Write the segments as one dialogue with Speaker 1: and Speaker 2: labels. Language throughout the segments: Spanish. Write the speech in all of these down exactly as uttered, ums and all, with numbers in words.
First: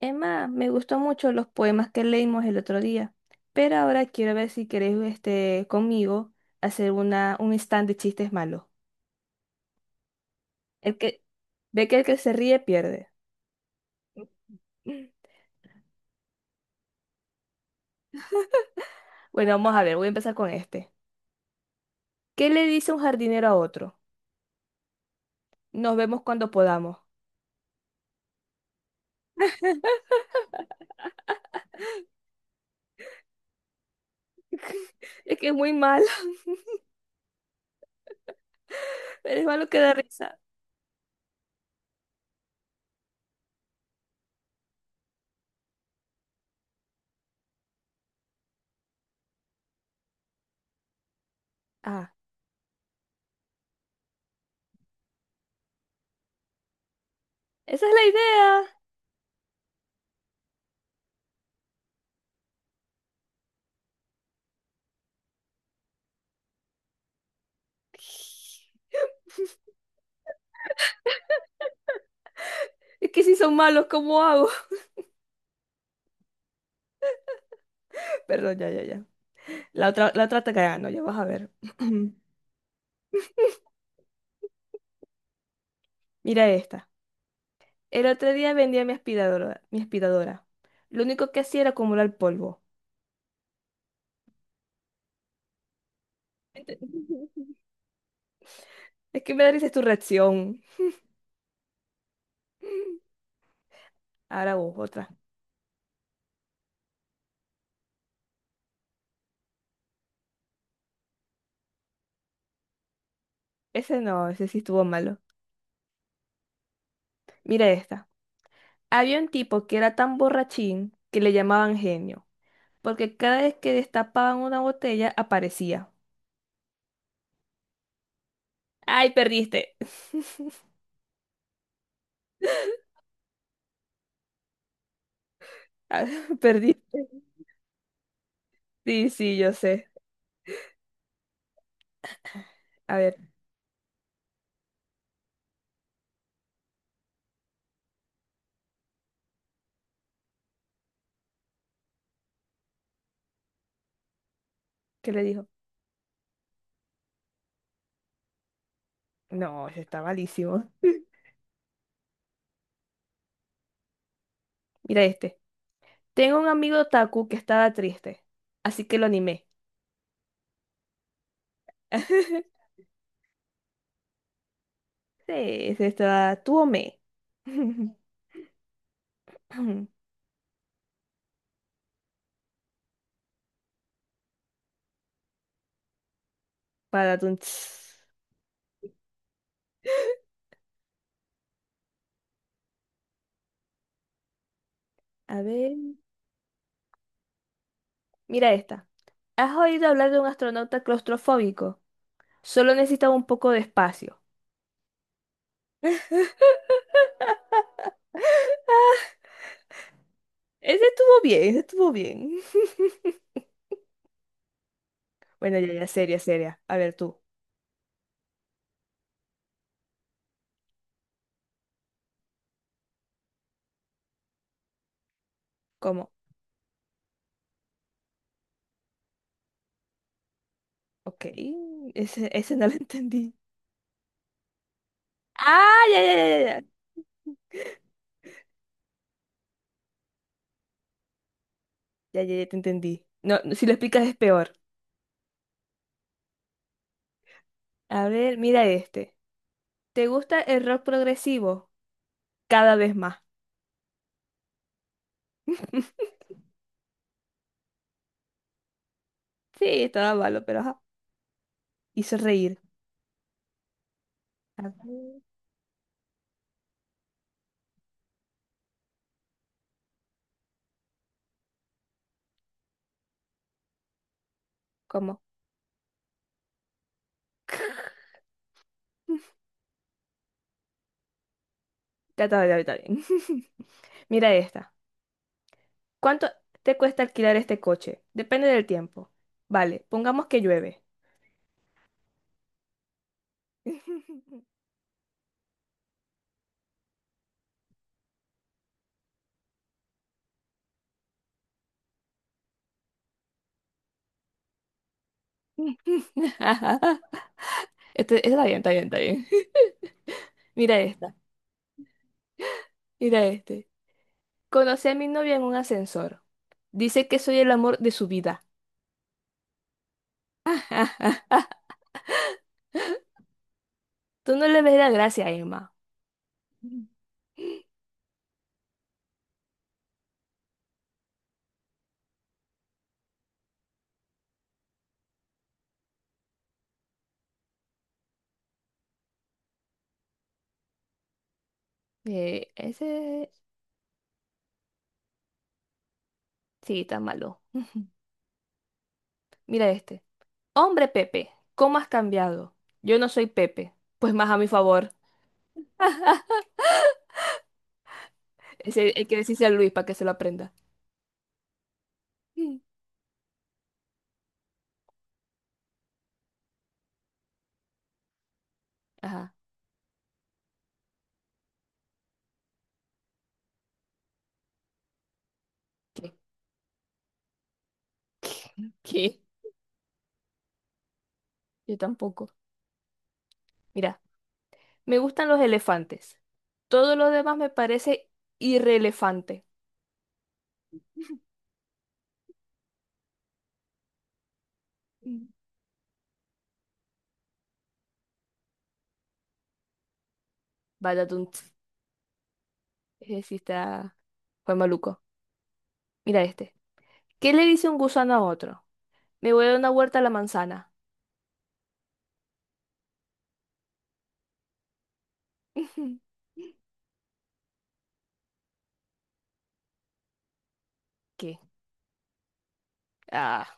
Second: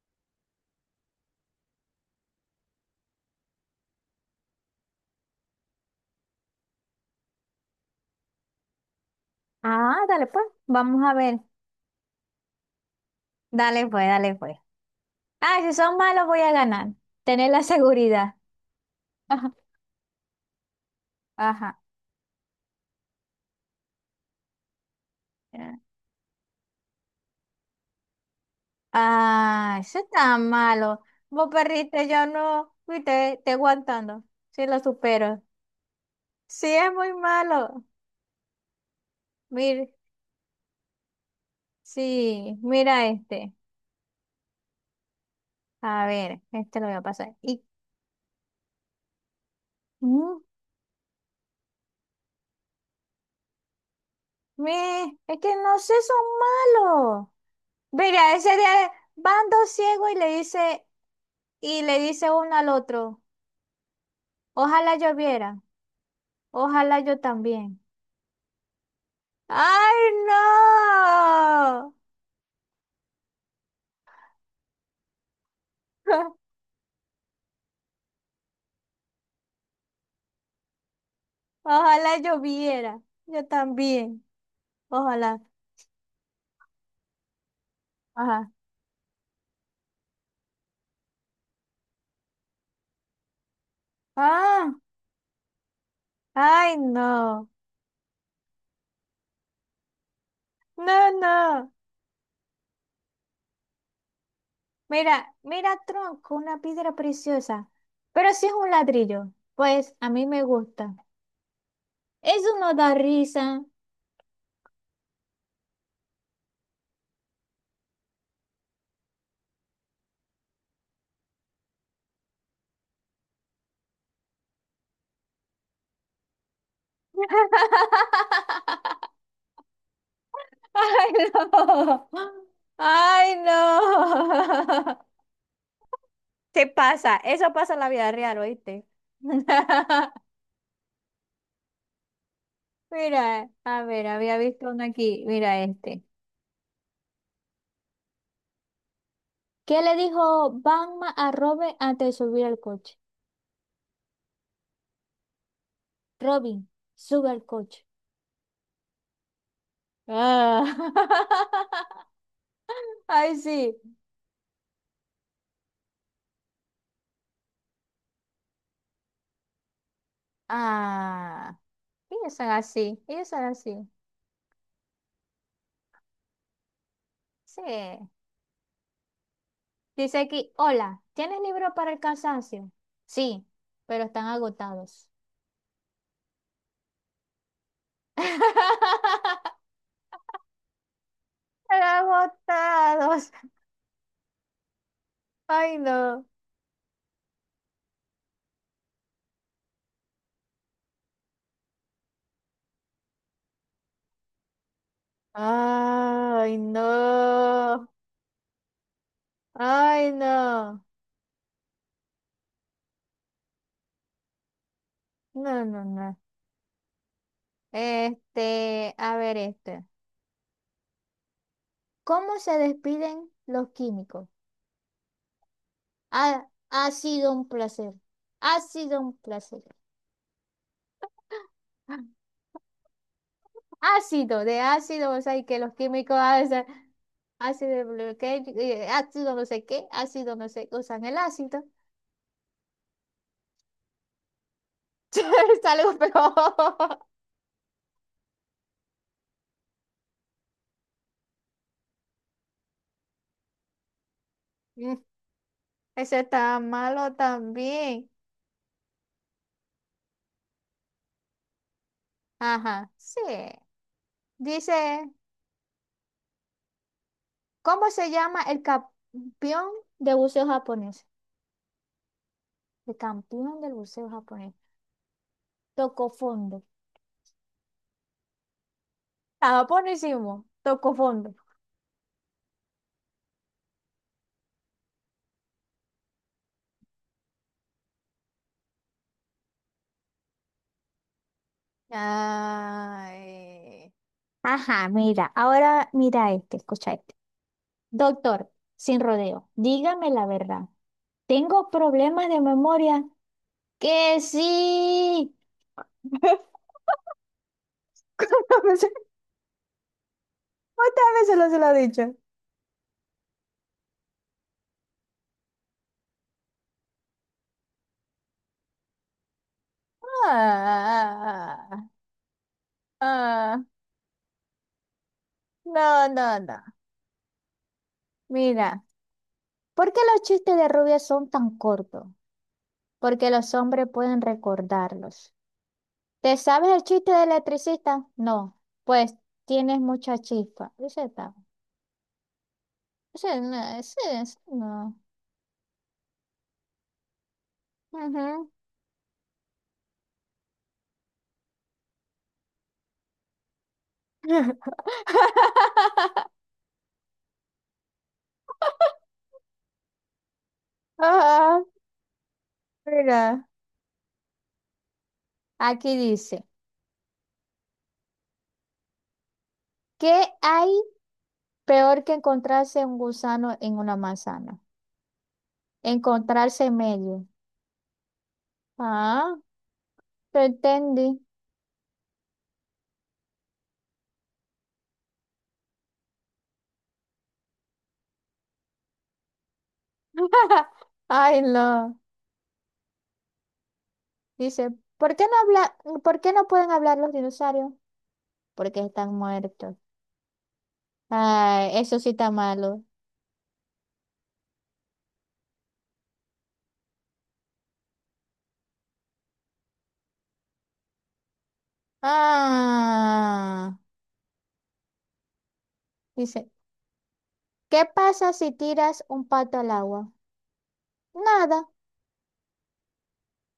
Speaker 1: Emma, me gustó mucho los poemas que leímos el otro día, pero ahora quiero ver si querés este, conmigo hacer una, un stand de chistes malos.
Speaker 2: Ah, dale pues,
Speaker 1: El
Speaker 2: vamos a
Speaker 1: que
Speaker 2: ver.
Speaker 1: ve que el que se ríe pierde.
Speaker 2: Dale pues, dale pues. Ah, si son malos voy a ganar. Tener la seguridad.
Speaker 1: Bueno,
Speaker 2: Ajá.
Speaker 1: vamos a ver, voy a empezar con este.
Speaker 2: Ajá.
Speaker 1: ¿Qué le dice un jardinero a otro? Nos vemos cuando podamos.
Speaker 2: Ah, eso está malo. Vos perdiste, yo no. Viste, te aguantando. Sí, lo
Speaker 1: Es
Speaker 2: supero.
Speaker 1: que es muy malo,
Speaker 2: Sí, es muy malo.
Speaker 1: pero es malo que
Speaker 2: Mira,
Speaker 1: da risa.
Speaker 2: sí, mira este. A ver, este lo voy a pasar. Y, mm,
Speaker 1: Ah,
Speaker 2: me, es que no sé, son malos.
Speaker 1: esa es la
Speaker 2: Mira, ese
Speaker 1: idea.
Speaker 2: de van dos ciegos y le dice, y le dice uno al otro. Ojalá lloviera. Ojalá yo también. ¡Ay, no!
Speaker 1: Es que si son malos, ¿cómo hago? Perdón, ya, ya, ya. La otra, la otra te gano, ya vas a ver.
Speaker 2: Ojalá lloviera. Yo también. Ojalá.
Speaker 1: Mira esta. El otro
Speaker 2: Ajá.
Speaker 1: día vendía mi aspiradora, mi aspiradora. Lo único que hacía era acumular polvo.
Speaker 2: Ah,
Speaker 1: Ent-
Speaker 2: ay, no.
Speaker 1: Es que me da risa tu reacción.
Speaker 2: No, no.
Speaker 1: Ahora vos, otra.
Speaker 2: Mira, mira, tronco, una piedra preciosa. Pero si es un ladrillo, pues a mí me gusta. Eso no da risa.
Speaker 1: Ese no, ese sí estuvo malo. Mira esta. Había un tipo que era tan borrachín que le llamaban genio, porque cada vez que destapaban una botella aparecía. ¡Ay, perdiste!
Speaker 2: ¡Ay, no! ¡Ay, no!
Speaker 1: Ah,
Speaker 2: Se
Speaker 1: perdiste.
Speaker 2: pasa, eso pasa en la vida real, ¿oíste?
Speaker 1: Sí, sí, yo sé. A ver,
Speaker 2: Mira, a ver, había visto uno aquí, mira este. ¿Qué le dijo Batman a Robin antes de subir al coche?
Speaker 1: ¿qué le dijo?
Speaker 2: Robin, sube al coche.
Speaker 1: No, ese está malísimo.
Speaker 2: Ah. Ay, sí.
Speaker 1: Mira este. Tengo un amigo Taku que estaba triste, así que lo animé.
Speaker 2: Ah, ellos son así, ellos son así.
Speaker 1: Sí, se está tuome.
Speaker 2: Sí. Dice aquí, hola, ¿tienes libro para el cansancio? Sí, pero están agotados.
Speaker 1: Para tu...
Speaker 2: Están agotados.
Speaker 1: A ver,
Speaker 2: Ay, no.
Speaker 1: mira esta. ¿Has oído hablar de un astronauta claustrofóbico? Solo necesitaba un poco de espacio.
Speaker 2: Ay, no. Ay, no.
Speaker 1: Ese estuvo bien, ese estuvo bien. Bueno,
Speaker 2: No,
Speaker 1: ya,
Speaker 2: no,
Speaker 1: ya, seria,
Speaker 2: no.
Speaker 1: seria. A ver tú,
Speaker 2: Este, a ver este. ¿Cómo se despiden los químicos?
Speaker 1: ¿cómo?
Speaker 2: Ha, ha sido un placer. Ha sido un placer.
Speaker 1: Ok, ese, ese no lo entendí.
Speaker 2: Ácido, de ácido, o sea, y que los
Speaker 1: Ah, ya, ya,
Speaker 2: químicos
Speaker 1: ya, ya, ya,
Speaker 2: hacen ácido, de bloque- eh, ácido no sé qué, ácido no sé, usan el ácido.
Speaker 1: ya, ya, ya te entendí. No, no, si lo explicas es peor.
Speaker 2: Es algo peor.
Speaker 1: A ver, mira este. ¿Te gusta el rock progresivo? Cada vez más.
Speaker 2: Mm, Ese está malo también.
Speaker 1: Sí, estaba malo, pero ajá. Hizo reír.
Speaker 2: Ajá, sí.
Speaker 1: A
Speaker 2: Dice,
Speaker 1: ver,
Speaker 2: ¿cómo se llama el campeón de buceo japonés? El campeón del buceo japonés.
Speaker 1: ¿cómo?
Speaker 2: Tocó fondo. Estaba buenísimo. Tocó fondo.
Speaker 1: Trataba de ahorita bien. Mira esta. ¿Cuánto te cuesta alquilar este coche? Depende del tiempo. Vale, pongamos que llueve.
Speaker 2: Ay. Ajá, mira, ahora mira este, escucha este. Doctor, sin rodeo, dígame la verdad. ¿Tengo problemas de memoria? Que sí.
Speaker 1: Este, está bien,
Speaker 2: ¿Cuántas
Speaker 1: está bien,
Speaker 2: veces,
Speaker 1: está bien. Mira
Speaker 2: cuántas
Speaker 1: esta,
Speaker 2: veces lo se lo he dicho?
Speaker 1: mira este. Conocí a mi novia en un ascensor. Dice que soy el amor de su vida.
Speaker 2: Ah, ah,
Speaker 1: Tú no le ves la gracia, Emma.
Speaker 2: no, no, no. Mira, ¿por qué los chistes de rubia son tan cortos? Porque los hombres pueden recordarlos. ¿Te sabes el chiste del electricista? No. Pues tienes mucha chispa. Ese está.
Speaker 1: Eh, ese.
Speaker 2: Ese no, ese, ese no.
Speaker 1: Sí, está malo.
Speaker 2: Ujú.
Speaker 1: Mira este. Hombre Pepe, ¿cómo has cambiado? Yo no soy Pepe, pues más a mi favor. Ese hay que decirse a Luis para que se lo aprenda.
Speaker 2: Ah,
Speaker 1: Mm.
Speaker 2: mira, aquí dice,
Speaker 1: Ajá.
Speaker 2: ¿qué hay peor que encontrarse un gusano en una manzana?
Speaker 1: ¿Qué?
Speaker 2: Encontrarse en medio.
Speaker 1: ¿Qué?
Speaker 2: Ah, te entendí.
Speaker 1: Yo tampoco. Mira, me gustan los elefantes. Todo lo demás me parece irrelevante.
Speaker 2: Ay, no. Dice, ¿por qué
Speaker 1: Mm.
Speaker 2: no habla, ¿por qué no pueden hablar los dinosaurios? Porque están muertos.
Speaker 1: Vaya tunt.
Speaker 2: Ay, eso sí está malo.
Speaker 1: Ese sí está... Fue maluco. Mira este. ¿Qué le dice un gusano a otro? Me voy a dar una vuelta a la manzana.
Speaker 2: Ah, dice, ¿qué pasa si tiras un pato al agua?
Speaker 1: ¿Qué?
Speaker 2: Nada,
Speaker 1: Ah.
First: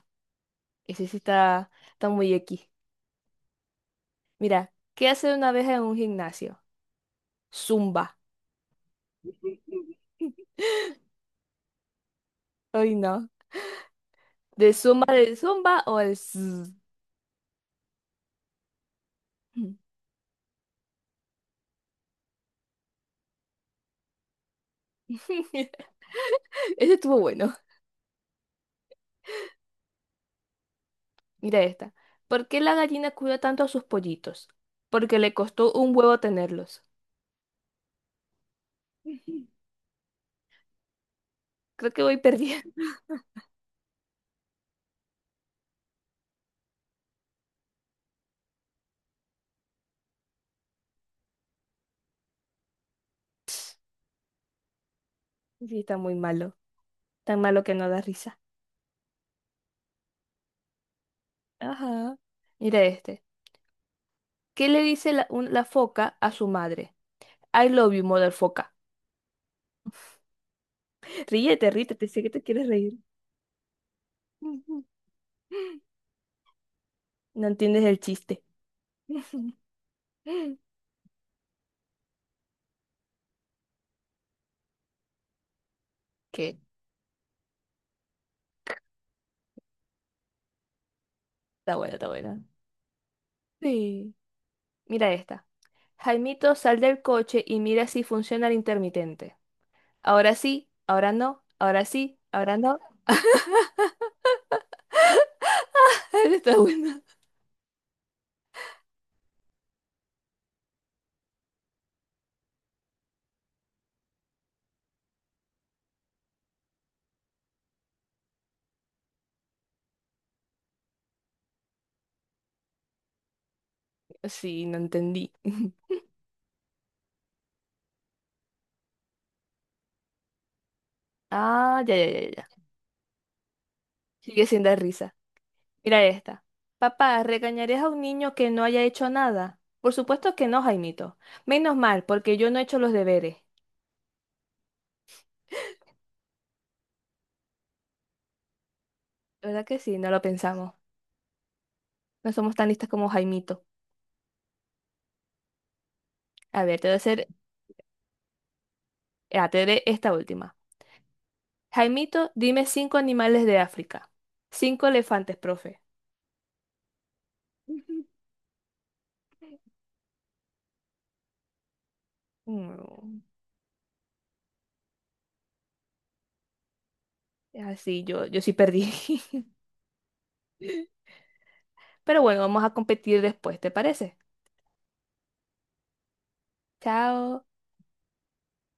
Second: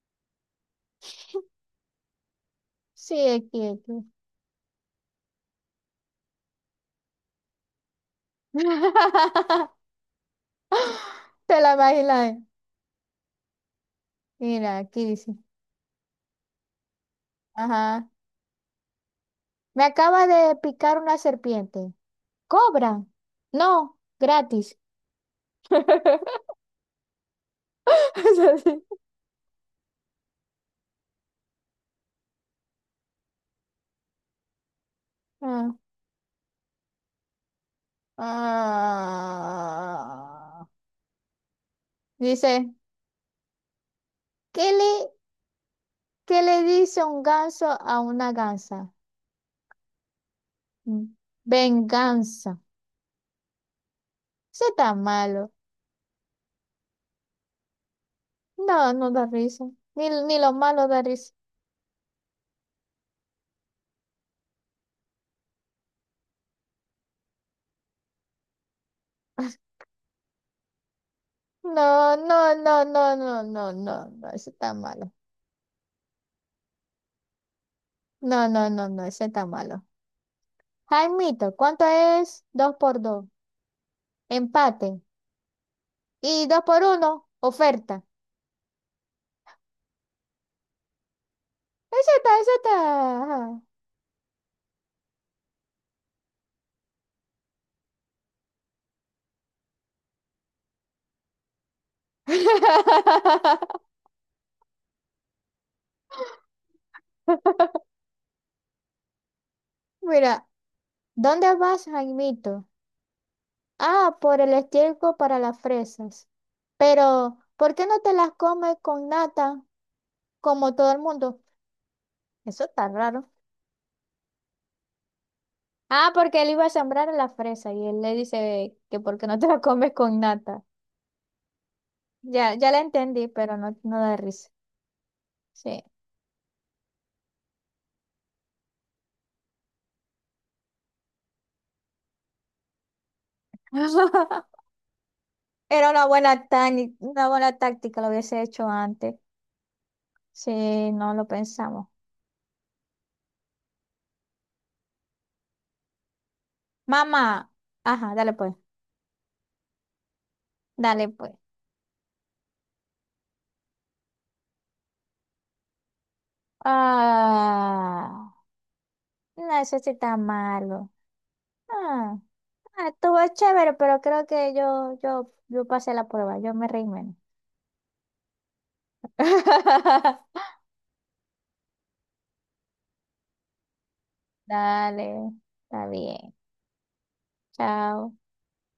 Speaker 1: Ese sí está, está muy X.
Speaker 2: sigue quieto.
Speaker 1: Mira, ¿qué hace una abeja en un gimnasio? Zumba.
Speaker 2: Te la imaginas.
Speaker 1: Ay, no. ¿De
Speaker 2: Mira, aquí
Speaker 1: zumba, de
Speaker 2: dice.
Speaker 1: zumba o el zzz?
Speaker 2: Ajá. Me acaba de picar una serpiente. ¿Cobran? No, gratis.
Speaker 1: Ese estuvo bueno.
Speaker 2: Es así.
Speaker 1: Mira esta. ¿Por qué la gallina cuida tanto a sus pollitos? Porque le
Speaker 2: Ah.
Speaker 1: costó un huevo tenerlos.
Speaker 2: Ah.
Speaker 1: Creo que voy perdiendo.
Speaker 2: Dice, ¿qué le, ¿qué le dice un ganso a una gansa? Mm, Venganza. Eso está malo.
Speaker 1: Sí, está muy malo. Tan malo que no da risa.
Speaker 2: No, no da risa. Ni, ni lo malo da risa.
Speaker 1: Ajá. Mira este. ¿Qué le dice la, un- la foca a su madre? I love you, mother foca. Ríete, ríete, te
Speaker 2: No,
Speaker 1: sé que te
Speaker 2: no,
Speaker 1: quieres
Speaker 2: no,
Speaker 1: reír.
Speaker 2: no, no, no, no, no, ese está malo.
Speaker 1: No entiendes el chiste.
Speaker 2: No, no, no, no, ese está malo. Jaimito, ¿cuánto es dos por dos? Empate. Y
Speaker 1: ¿Qué?
Speaker 2: dos por uno, oferta.
Speaker 1: Está buena, está
Speaker 2: Esa
Speaker 1: buena.
Speaker 2: está, esa está. Ajá.
Speaker 1: Sí. Mira esta. Jaimito, sal del coche y mira si funciona el intermitente. Ahora sí, ahora no, ahora sí, ahora no. Está buena.
Speaker 2: Mira, ¿dónde vas, Jaimito? Ah, por el estiércol para las fresas. Pero, ¿por qué no te las comes con nata como todo el mundo? Eso está raro.
Speaker 1: Sí, no entendí.
Speaker 2: Ah, porque él iba a sembrar las fresas y él le dice que por qué no te las comes con nata.
Speaker 1: Ah, ya, ya, ya, ya.
Speaker 2: Ya, ya la entendí, pero no, no da
Speaker 1: Sigue
Speaker 2: risa.
Speaker 1: siendo de risa.
Speaker 2: Sí.
Speaker 1: Mira esta. Papá, ¿regañarías a un niño que no haya hecho nada? Por supuesto que no, Jaimito. Menos mal, porque yo no he hecho los deberes.
Speaker 2: Era una buena, tani- una buena táctica, lo hubiese hecho antes.
Speaker 1: ¿Verdad que sí? No lo
Speaker 2: Sí,
Speaker 1: pensamos.
Speaker 2: no lo pensamos.
Speaker 1: No somos tan listas como Jaimito. A ver, te voy a hacer,
Speaker 2: Mamá, ajá, dale pues,
Speaker 1: ah, te haré esta última.
Speaker 2: dale pues.
Speaker 1: Jaimito, dime cinco animales de África. Cinco elefantes, profe.
Speaker 2: Ah, no, eso sí está malo. Ah, ah, estuvo
Speaker 1: Mm,
Speaker 2: chévere, pero creo que yo, yo, yo pasé la prueba, yo me reí menos.
Speaker 1: así, yo, yo sí perdí. Pero bueno, vamos a competir después, ¿te parece?
Speaker 2: Dale, está bien,
Speaker 1: Chao.
Speaker 2: chao.